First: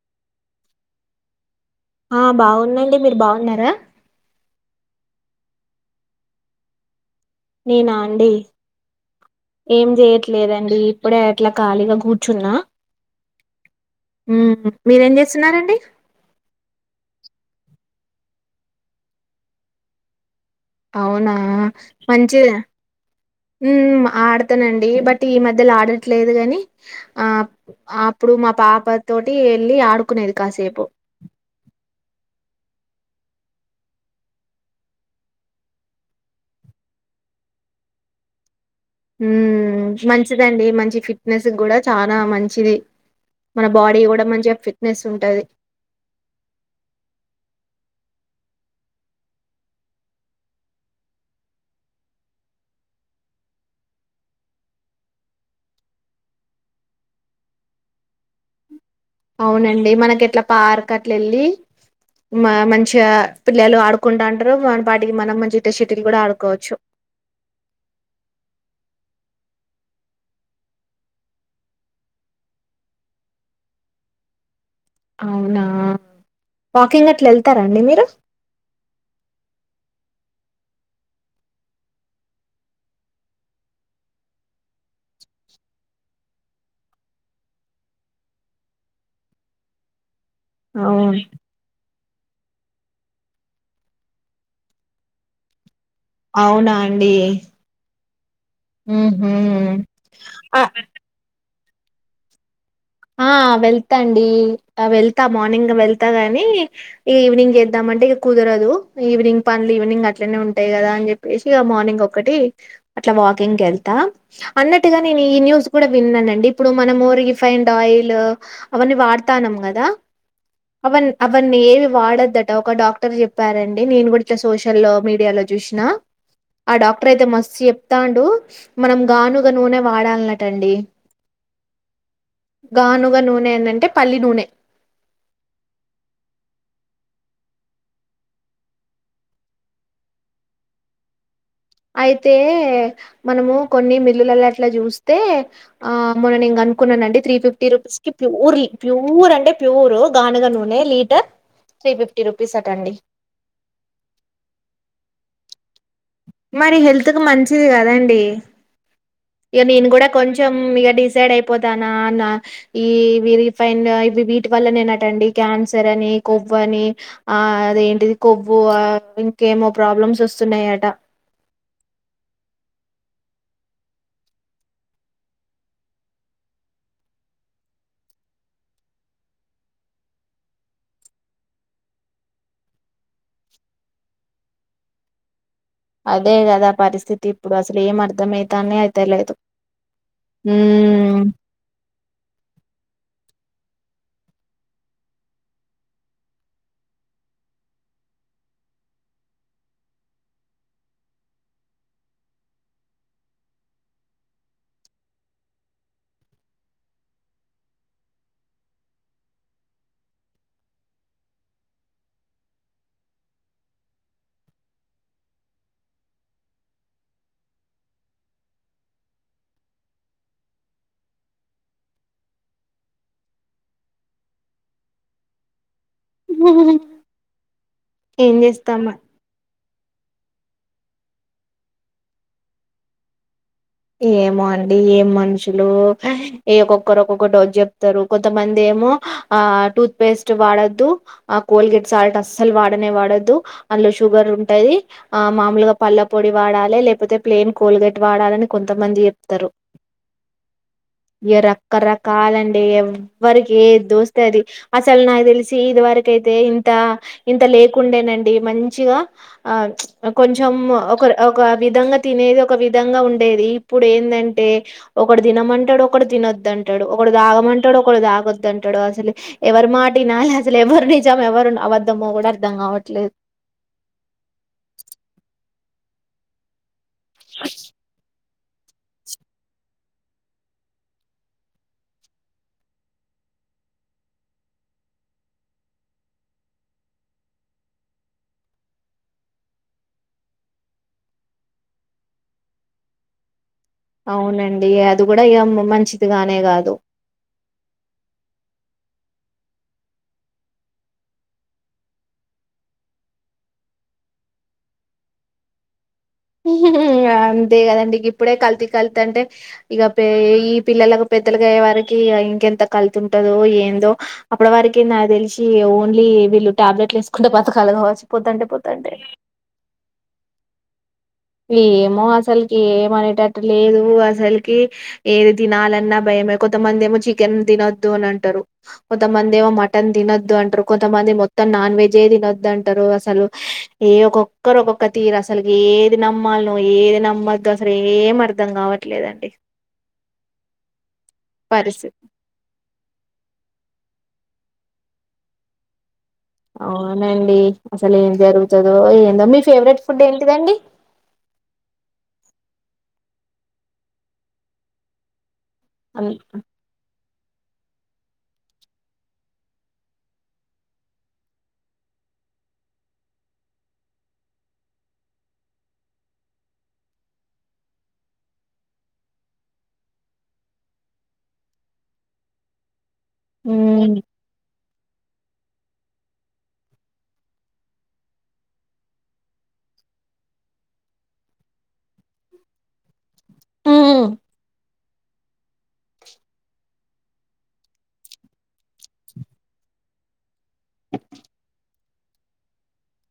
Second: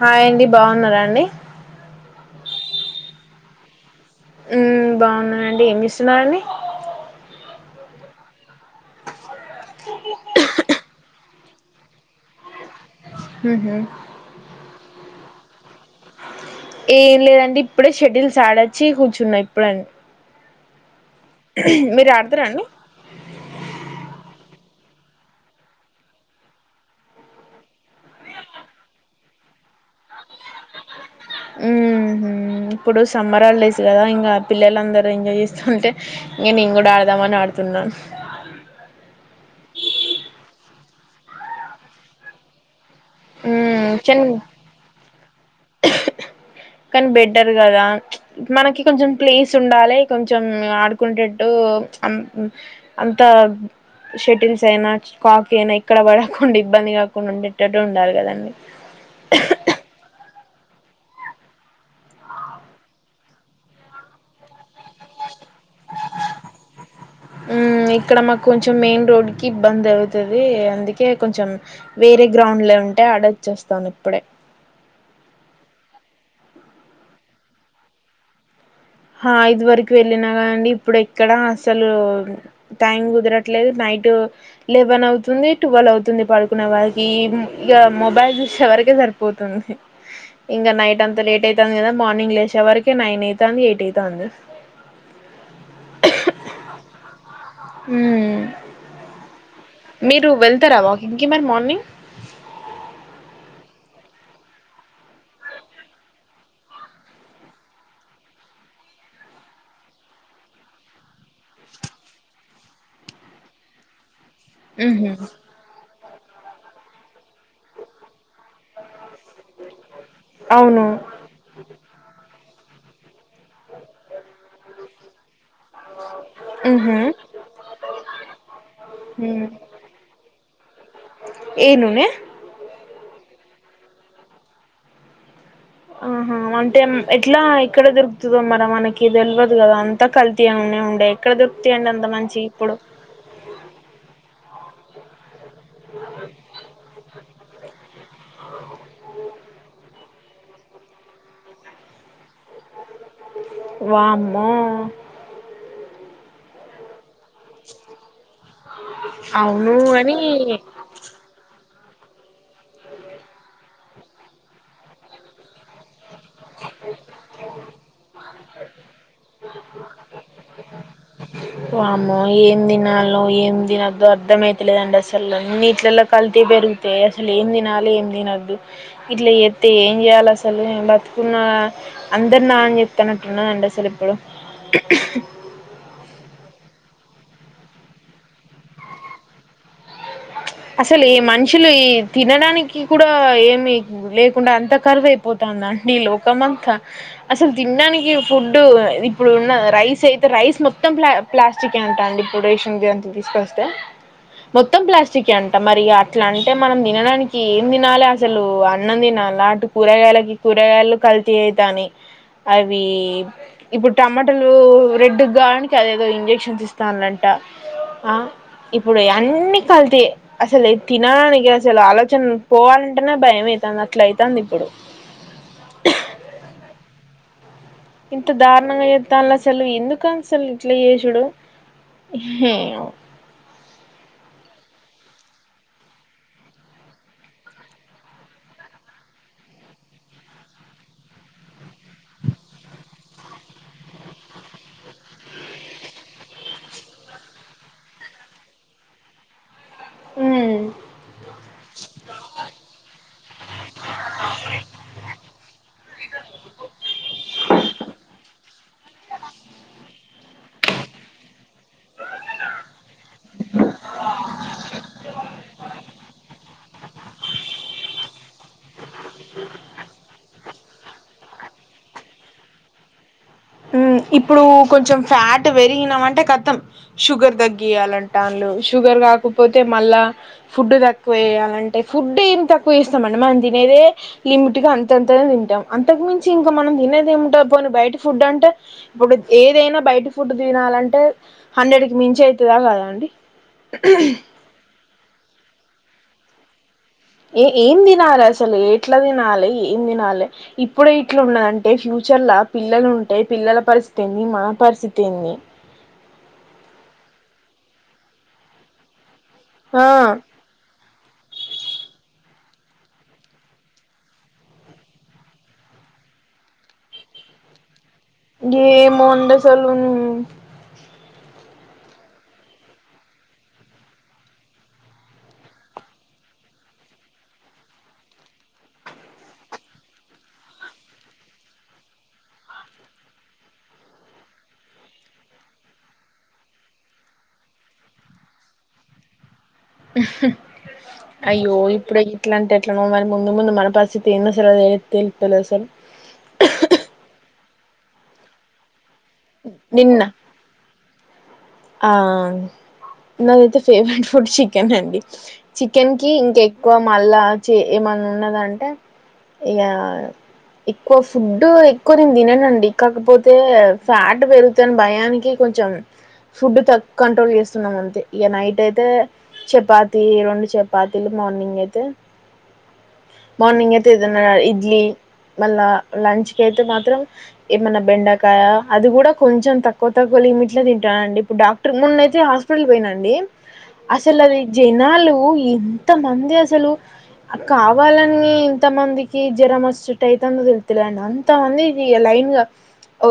హాయండి. బాగున్నారాండి ఆ బాగుందండి మీరు బాగున్నారా హ్మ్ బాగున్నానండి ఏమి ఇస్తున్నారండి నేనా అండి ఏం చేయట్లేదండి ఇప్పుడే అట్లా ఖాళీగా కూర్చున్నా మ్హూ మీరేం చేస్త వస్తున్నారండి ఏం లేదండి ఇప్పుడే షెడ్యూల్ సాడొచ్చి కూర్చున్నా ఇప్పుడం అవునా మంచి అండి ఆడతానండి బట్ ఈ మధ్యలో ఆడట్లేదు ని ఆ అప్పుడు మా పాప తోటి వెళ్ళి ఆడు కునేదు కాసేపు మ్హూ ఇప్పుడు సమ్మర్ హాలిడేస్ కదా ఇంకా పిల్లలందరూ ఎంజాయ్ చేస్తుంటే ఇంక నేను కూడా ఆడదామని ఆడుతున్నాను ఉ మంచిదండి మంచి ఫిట్నెస్ కూడా చాలా మంచిది మన మ్మ్ బాడీ చన్ కూడా మంచిగా ఫిట్నెస్ ఉంటది కానీ బెటర్ కదా మనకి కొంచెం ప్లేస్ ఉండాలి కొంచెం ఆడుకునేట్టు అంత షటిల్స్ అయినా కాక్ అయినా ఇక్కడ పడకుండా ఇబ్బంది కాడకుండా ఉండేటట్టు ఉండాలి కదండి అవునండి మనకి ఎట్లా పార్క్ అట్లు వెళ్ళి మంచిగా పిల్లలు ఆడుకుంటుంటారు వాటికి మనం మంచిత సెటిల్ కూడా ఆడుకోవచ్చు కిబ్బంద్ అవుతుది అందుకే కొంచెం వేరే గ్రౌండ్ లో ఉంటే ఆడ వచ్చేస్తాను ఇప్పుడే అవునా వాకింగ్ అట్లా వెళ్తారండి మీరు ఆ అయిదు వరకు వెళ్ళినా కాండి ఇప్పుడు ఎక్కడ అసలు టైం కుదరట్లేదు నైట్ లెవెన్ అవుతుంది ట్వల్వ అవుతుంది పడుకునే వారికి ఇక మొబైల్ చూసే వరకే సరిపోతుంది ఇంకా నైట్ అంత అవును లేట్ అయితుంది కదా మార్నింగ్ లేచే వరకు నైన్ అయితాంది ట్ట ద అంద అవునా అండి మ్మ్ మీరు ఆ వెళ్తారా వాకింగ్ కి గుడ్ మార్నింగ్ ఆ వెళ్తాండి వెళ్తా మార్నింగ్ వెళ్తా గాని ఇక ఈవినింగ్ చేద్దామంటే ఇక కుదరదు ఈవినింగ్ పనులు ఈవినింగ్ అట్లనే ఉంటాయి కదా అని చెప్పేసి ఇక మార్నింగ్ ఒకటి అట్లా వాకింగ్కి వెళ్తా అన్నట్టుగా నేను మ్మ్ ఈ న్యూస్ కూడా విన్నా అ ఇప్పుడు మనం రిలీఫ్ ఆయిల్ అవన్న వాడతా కదా అవును అ అవన్నీ వాడద్దట ఒక డాక్టర్ చెప్ప చెప్పారండి నేను కూడా ఇట్లా సోషల్ మీడియాలో చూసిన ఆ డాక్టర్ అయితే మస్తు చెప్తాడు మనం మ్మ్ గానుగా నూనె వాడాలన్నటండి ఏ నూనె గానుగా నూనె ఏంటంటే పల్లి నూనె ఆహా అంటే ఎట్లా ఇక్కడ దొరుకుతుందో మరి మనకి తెలియదు కదా అంతా కల్తీగా ఉ ఉండే ఎక్కడ దొరు అయితే మనము కొన్ని మిల్లుల అట్లా చూస్తే ఆ మొననిం అనుకున్నానండి త్రీ ఫిఫ్టీ రూపీస్ కి ప్యూర్ ప్యూర్ అంటే ప్యూర్ గానుగా నూనె లీటర్ త్రీ ఫిఫ్టీ రూపీస్ అటండి వామ్మో మరి హెల్ త్ కు మంచిది కదండి ఇక అవును నేను కూడా అని కొంచెం ఇగ డిసైడ్ అయిపో తనాన ఈ రిఫైన్డ్ ఈ ఇవ్వి వీటి వల్లనే నటండి కాన్స్ తరని కొవ్వు అని ఆ అదేంటిది కొవ్వు ఆ ఇంకేమో ప్రాబ్లమ్స్ వస్తున్నాయట వామ్మో ఏం తినాలో ఏం తినొద్దొ అర్థంమయితలేదండి అసలు అన్నిట్లలో కల్తీ పెరుగుతే అసలు ఏం తినాలి ఏం తినొద్దు ఇట్లా చేత్తే ఏం చేయాలి అసలు బ్రతుకున్న అందరునా అని చెప్తానట్టున్నదండి అసలు ఇప్పుడు తి ఇప్పుడు అసలు ఏం అర్ధమైతానే అయితే లేదు అసలు ఈ మనుషులు ఈ తినడానికి కూడా ఏం మీక్ లేకుండా అంతా కరువైపోతావుందా అండి లోకం నాక అసలు తినడానికి ఫుడ్డు ఇప్పుడు ఉన్న రైస్ ఐతే రైస్ మొత్తం ప్ల ప్లాస్టిక్ ఏ అంటాండి ఇప్పుడు రేషన్ బియ్యం తో తీసుకొస్తే మొత్తం ప్లాస్ట్ చికి అంట మరి ఇగ అట్ల అంటే మనం తినడానికి ఏం తినాలి అసలు అన్నం తినాల్నా అటు కూరగాయలకి కూరగాయలు కల్తీ ఐతాన్నయ్ అవి ఇప్పుడు టమాటాలు రెడ్డుగ్గావడానికి అదేదో ఇంజక్షన్స్ ఇస్తాన్లంట అ ఇప్పుడు అన్నీ కల్తీయే అసలు తినడానికి అసలు ఆలోచన పోవాలంటేనే భయమైతాంది అట్ల అయితాంది ఇప్పుడు హ ఇంత దారుణంగా చేత్తాంల సలు ఎందుక అసలు ఇట్ల చేసుడు ఏమో అండి ఏం మనుషులు ఏ ఒక్కొక్కరు ఓక్కొక్క డోస్ చెప్తారు కొంతమంది ఏమో ఆ టూత్ పేస్ట్ వాడొద్దు ఆ కోల్గేట్ సాల్ట్ అస్సలు వాడనే వాడొద్దు అందులో షుగర్ ఉంటది ఆ మామూలుగా పళ్ళ పొడి వాడాలి లేకపోతే ప్లెయిన్ కోల్గేట్ వాడాలని కొంతమంది చెప్తారు ఉమ్ ఇయ రకరకాలండి ఎవ్వరికి ఏది తోస్తే అది అసలు నాకు తెలిసి ఇదివరకైతే ఇంత ఇంత లేకుండేనండి మన్ చిగా ఆ కొంచం ఒక విధంగా తినేది ఒక విధంగా ఉన్ టాడు ఒకడు తాగమంటాడు ఒకడు తాగొద్దంటాడు అసలు ఎవరి మాట ఇనాలి అసలు ఎవరి నిజం ఎవరు అబద్దమో కూడా అర్థం కావట్లేదు ఉమ్ ఇప్పుడు కొంచెం ఫ్యాట్ ట్ పెరిగినం అంటే ఖతం షుగర్ తగ్గియ్యాలంట లు షుగర్ కాకపోతే మళ్ళ ఫుడ్ తక్కువెయ్యాలంటే ఫుడ్ ఏం తక్కువ చేసినామండి మనం తినేదే లిమిట్ గా అంతంత తింటాం అంతకు మించి ఇంక మనం తినేదేముంట పోని బయట ఫుడ్ అంటే ఇప్పుడు ఏదైనా బయట ఫుడ్ తినాలంటే హండ్రెడ్ కి మించి ఐతదా కాదా అండి అవునండి ఇ అది కూడా ఇగ మంచిది కా నే కాదు ఏ ఏం తినాలి అసలు ఎట్లా తినాలి ఏం తినాలి ఇప్పుడే ఇట్లా ఉన్నదంటే ఫ్యూచర్లా పిల్లలు ఉంటే పిల్లల పరిస్థితి ఏంది మన పరిస్థితి ఏంది అంతే కదండి ఇప్పుడే కల్తీ కల్తంటే ఇగ ఆ పే ఈ పిల్లలకు పెద్ తలుగాయ్యే వరికి ఇంకెంత కల్తుంటదో ఏందో అప్పటి వరికి నాకి తెలిసి ఓన్లీ వీళ్ళు టాబ్లెట్లు వేసుకుంటా బతకాలు కావచ్చు పోతంటే పోతంటే ఏమో అండసలు ఏమో అసలుకి ఏమనేటట్టు లేదు అసలుకి ఏది తినాలన్నా భయమే కొంతమంది ఏమో చికెన్ తినొద్దు అని అంటారు కొంతమంది ఏమో మటన్ తినొద్దు అంటారు కొంతమంది మొత్తం నాన్ వెజ్జే తినొద్ అంటారు అసలు ఏ ఒక్కొక్కరు ఒక్కొక్క తీరు అసలుకి ఏ ది నమ్మాలో ఏది నమ్మదు అసలు ఏం అర్ధం కావట్లేదండి అయ్యో పరిస్థితి ఇప్పుడే ఎట్లా అంటే ఎట్లనో మరి ముందు ముందు మన పరి స్ధితేందసలు [unintelligible] తెలుత్త లేదసలు అవునండి అసలు ఏం జరుగుతదో ఏందో మీ ఫేవరెట్ నిన్న ఫుడ్ ఏంటిదండి ఆ నాదైతే ఫేవరెట్ ఫుడ్ చికెన్ అండి చికెన్ కి ఇంకా ఎక్కువ మళ్ళా చే ఏమన్నా ఉన్నదంటే ఇక ఎక్కువ ఫుడ్ ఎక్కువ తిననండి కాకపోతే ఫ్యాట్ పెరుగుతుని భయానికి కొంచెం ఫుడ్ తక్కు కంట్రోల్ చేస్తున్నాం అంతే ఇక నైట్ అయితే చపాతి రెండు చపాతీలు మార్నింగ్ అయితే మార్నింగ్ ఉమ్ ఎయితేదన ఇడ్లీ మళ్ళా లంచ్ క అయితే మాత్రం ఏమన్నా బెండకాయ అది కూడా కొంచెం తక్కువ తక్కువ లిమిట్ లో తంటాను అండి ఇడు డాక్టర్ మోనా అయ్తే పోయిన అండి ఉమ్ అసలు అది జైల్ నాలుగు ఈ ఎంత మంది అసలు కావాలని ఇంత మందికి జ్వరం వచ్చట్ అయితుందో తెలు తెలేండి అంతమంది లైన్ గా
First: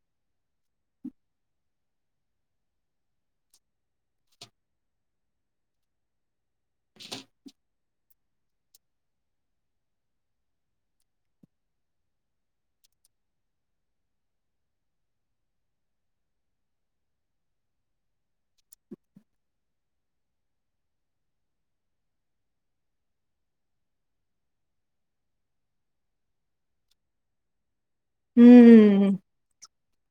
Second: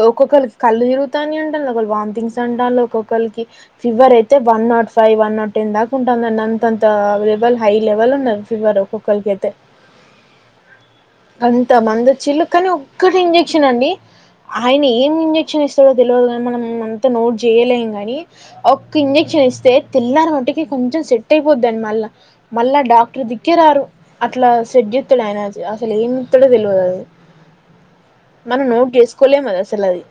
ఒక్కొక్కరి కళ్ళు తరుగుతాని అంటను ఒకరు వామిటింగ్స్ అంటాల ఒకక్కొక్కరికి ఫీవర్ అయితే one nought five one nought ten దాకా ఉంటుందిండి తంత అవైబల్ హై లెవల్ ఉన్నారు ఫీవర్ ఒక్కొక్కరిక అయితే అంత మంది వచ్చిల్ళ కానీ ఒక్కటి ఇంజెక్షన్ అండి ఆయన ఏమి ఇంజక్షన్ క్షన్ ఇస్తాడో తెలియదు కానీ మనం అంత నోట్ చేయలేం నీ ఒక్క ఇంజక్షన్ ఇస్తే తెలిల మట్కి కొంచెం సెట్ అయిపోదిండి మళ్ళ మళ్ళా డాక్టర్ దిగరారు అట్లా సెడ్ ఇస్తాడు ఆయన అసలు ఏమిస్తాడో తెలియదు అ మనం నోట్ చేసుకోలేముది అసలు అది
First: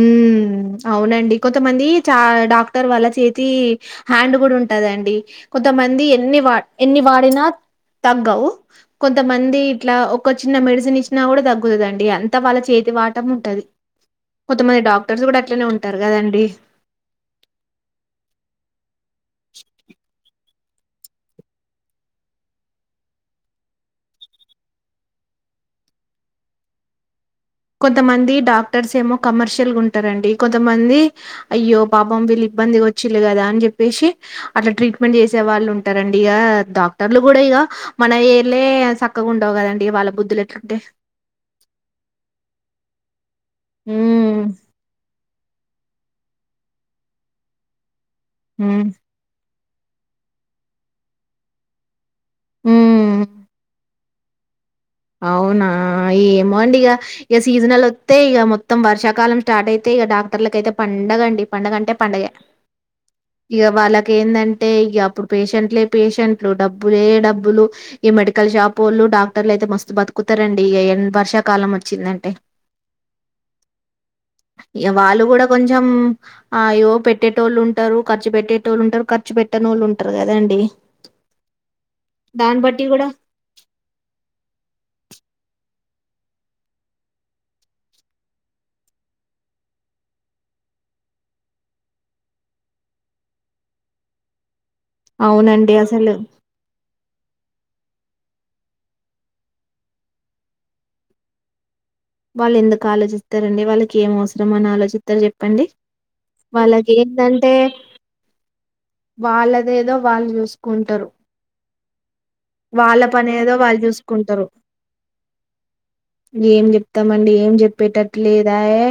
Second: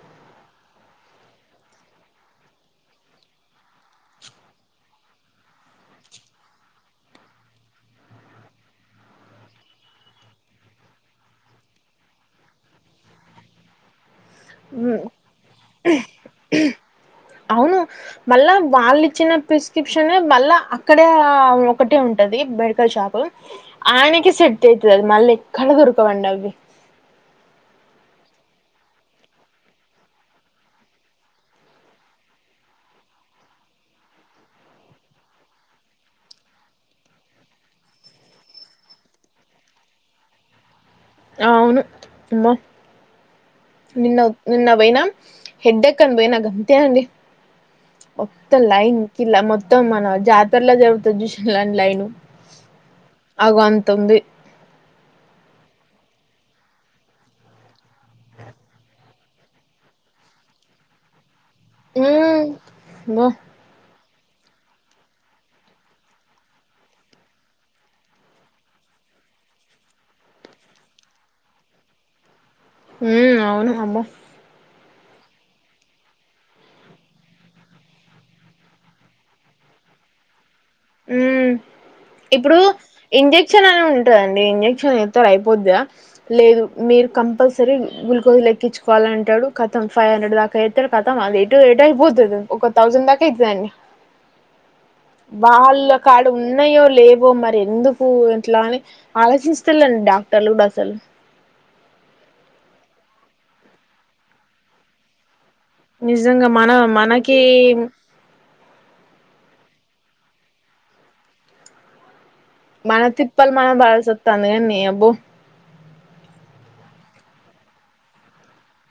ఉమ్ అవునండి కొంతమంది చా డాక్టర్ వాళ్ళ చేతి హ్యాండ్ కూడా ఉంటందండి కొంతమంది ఎన్ని వా ఎన్ని వాడినా తగ్గవు కొంతమంది ఇట్లా ఒక చిన్న మెడిసిన్ ఇచ్చినా కూడా తగ్గుతుందండి అంతా వాళ్ళ చేతి వాటం ఉంటుంది ఉమ్ అవును మళ్ళా వాళ్ళు ఇచ్చిన ప్రిస్క్రిప్షన్ మళ్ళా అక్కడ ఒకటే ఉంటది మెడికల్ షాపు ఆయనకి సెట్ అవుతుంది అది మళ్ళీ ఎక్కడ దొరకవండి అవి కొంతమంది డాక్టర్స్ ఏమో కమర్షియల్గా ఉంటారండి కొంతమంది అయ్యో పాపం వీళ్ళు ఇబ్బంది వచ్చిళ కదా అని చెప్పేసి అట్లా ట్రీట్మెంట్ చేసే వాళ్ళు ఉంటారండి ఇక డాక్టర్లు కూడా ఇక మన ఏర్లే చక్కగా ఉండవు కదండి వాళ్ళ బుద్ధులు ఎట్లుంటే అవును అమ్మో నిన్న ఉమ్ నిన్న పోయినా హెడ్డ ఎ కం పోయి నా గంత అండి ఒకత్త ఉమ్ లైన్ క మొ మత్తం మన జాతరలా జరుగుతుంది చ్యూషన్ లా లైన్ ఉమ్ అగో అంత ఉంది అవునా ఏమో అండి ఇక ఇక సీజనల్ థె ప్రేక మొత్తం వర్షా కాలం స్టార్ట్ అయితే ఇక డాక్టర్ల అయ్తే పండగ అండి పండుగ అంటే మ్మ్ పండుగ అమ్మో ఇక వాళ్ళ ఏందంటే ఇక అప్పుడు పేషెంట్లే పేషెంట్లు డబ్బులే డబ్బులు ఈ మెడికల్ షాప్ వాళ్ళు డాక్టర్లు అయితే మ బతుకుతారండి ఇక ఎడు వర్ష కాలం వచ్చిందంటే ఉమ్ అవును అమ్మ ఇ వాళ్ళు కూడా కొంచెం అయ్యో పెట్టేట వాళ్ళు ఉంటారు ఖర్చు పెట్టేటోళ్ళు ఉంటారు ఖర్చు పెట్టన వాళ్ళు ఉంటారు కదాండి ఉమ్ ఇప్పుడు కూడా ఇంజెక్షన్ అని ఉంటాందండి ఇంజెక్షన్ అస్తారు అయిపోద్దా లేదు మీరు కంపల్సరీ గ్లుకోజ్ లెక్కించుకోవాలి అంటాడు కథం ఫైవ్ హండ్రెడ్ దాకా ఎస్తాడు కథం అది ఎటు ఎటు అయిపోతుంది ఒక థౌజండ్ దాకా ఐతదండి అవునండి వాళ్ళు అసలు కాడా ఉన్నాయో లేవో మరి ఎందుకు ఇట్లా అని ఆలోచిస్తలేండి డాక్టర్లు అసలు వాళ్ళు ఎందుకు ఆలోచిస్తారండి వాళ్ళకి ఏం అవసరం అని ఆలోచిస్తారు చెప్పారు నిజంగా మన మనకి వాళ్ళదేదో వాళ్ళు చూసుకుంటారు మన వాళ్ళ పని తిప్పల్ ఏదో మనం వాళ్ళు చూసుకుంటారు పడాల్సొస్తుంది కాదనే అబ్బో ఏం ఏం చెప్తామండి ఎమ్ చెప్పేటట్లు లేదయే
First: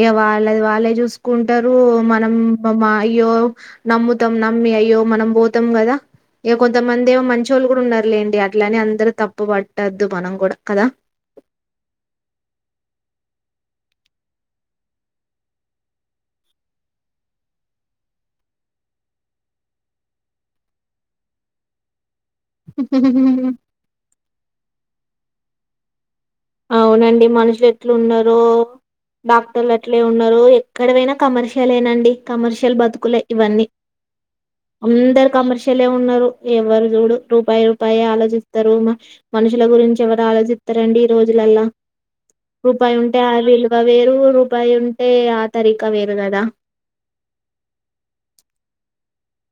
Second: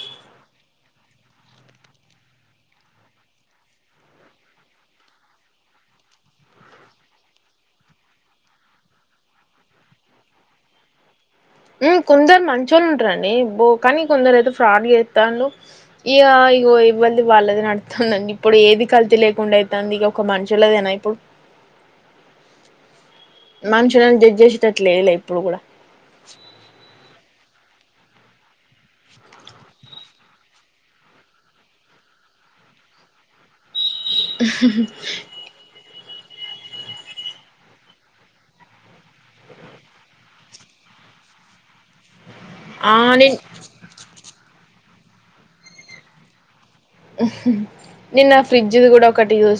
ఇక వాళ్ళది వాళ్ళే చూసుకుంటారు మనం మా అయ్యో నమ్ముతాం నమ్మి అయ్యో మనం పోతాం కదా ఇక కొంతమంది ఏమో మంచోళ్లు కూడా ఉన్నారు లేండి అట్లాని అందరిని తప్పు పట్టద్దు మనం కూడా కదా కొందరు మంచోళ్ళు ఉంటారండి కానీ కొందరు అయితే ఫ్రాడ్ చేస్తాండ్రు ఇక ఇగో ఎవ్వరిది వాళ్ళదే నడుతాంది అండి ఇప్పుడు ఏది కల్తీ లేకుండా అతాంది ఇక ఒక మనుషులదేనా ఇప్పుడు మనుషులని జాడ్జ్ చేసాటట్లు లేదులే ఇప్పుడు పపుప్పులుగుడ అవునండి మనుషులు ఎట్లు ఉన్నార డాక్టర్ల అట్లే ఉన్నారు ఎక్కడవైనా కమర్షియల్ ఏనాండి కమర్షియల్ బతుకులే ఇవన్నీ అందరు కమర్షియల్ ఉన్నారు ఎవరు చూడు రూపాయి రూపాయి ఆలోచిస్తారు మనుషుల గురించి ఎవరు ఆలోచిస్తారండి రోజులల్ల రూపాయి ఉంటే ఆ విలువ వేరు అబ్బాయి ఉంటే ఆ తరికా వేరు కదా నిన్న ఫ్రిడ్జ్ కూడా ఒకటి చూసాను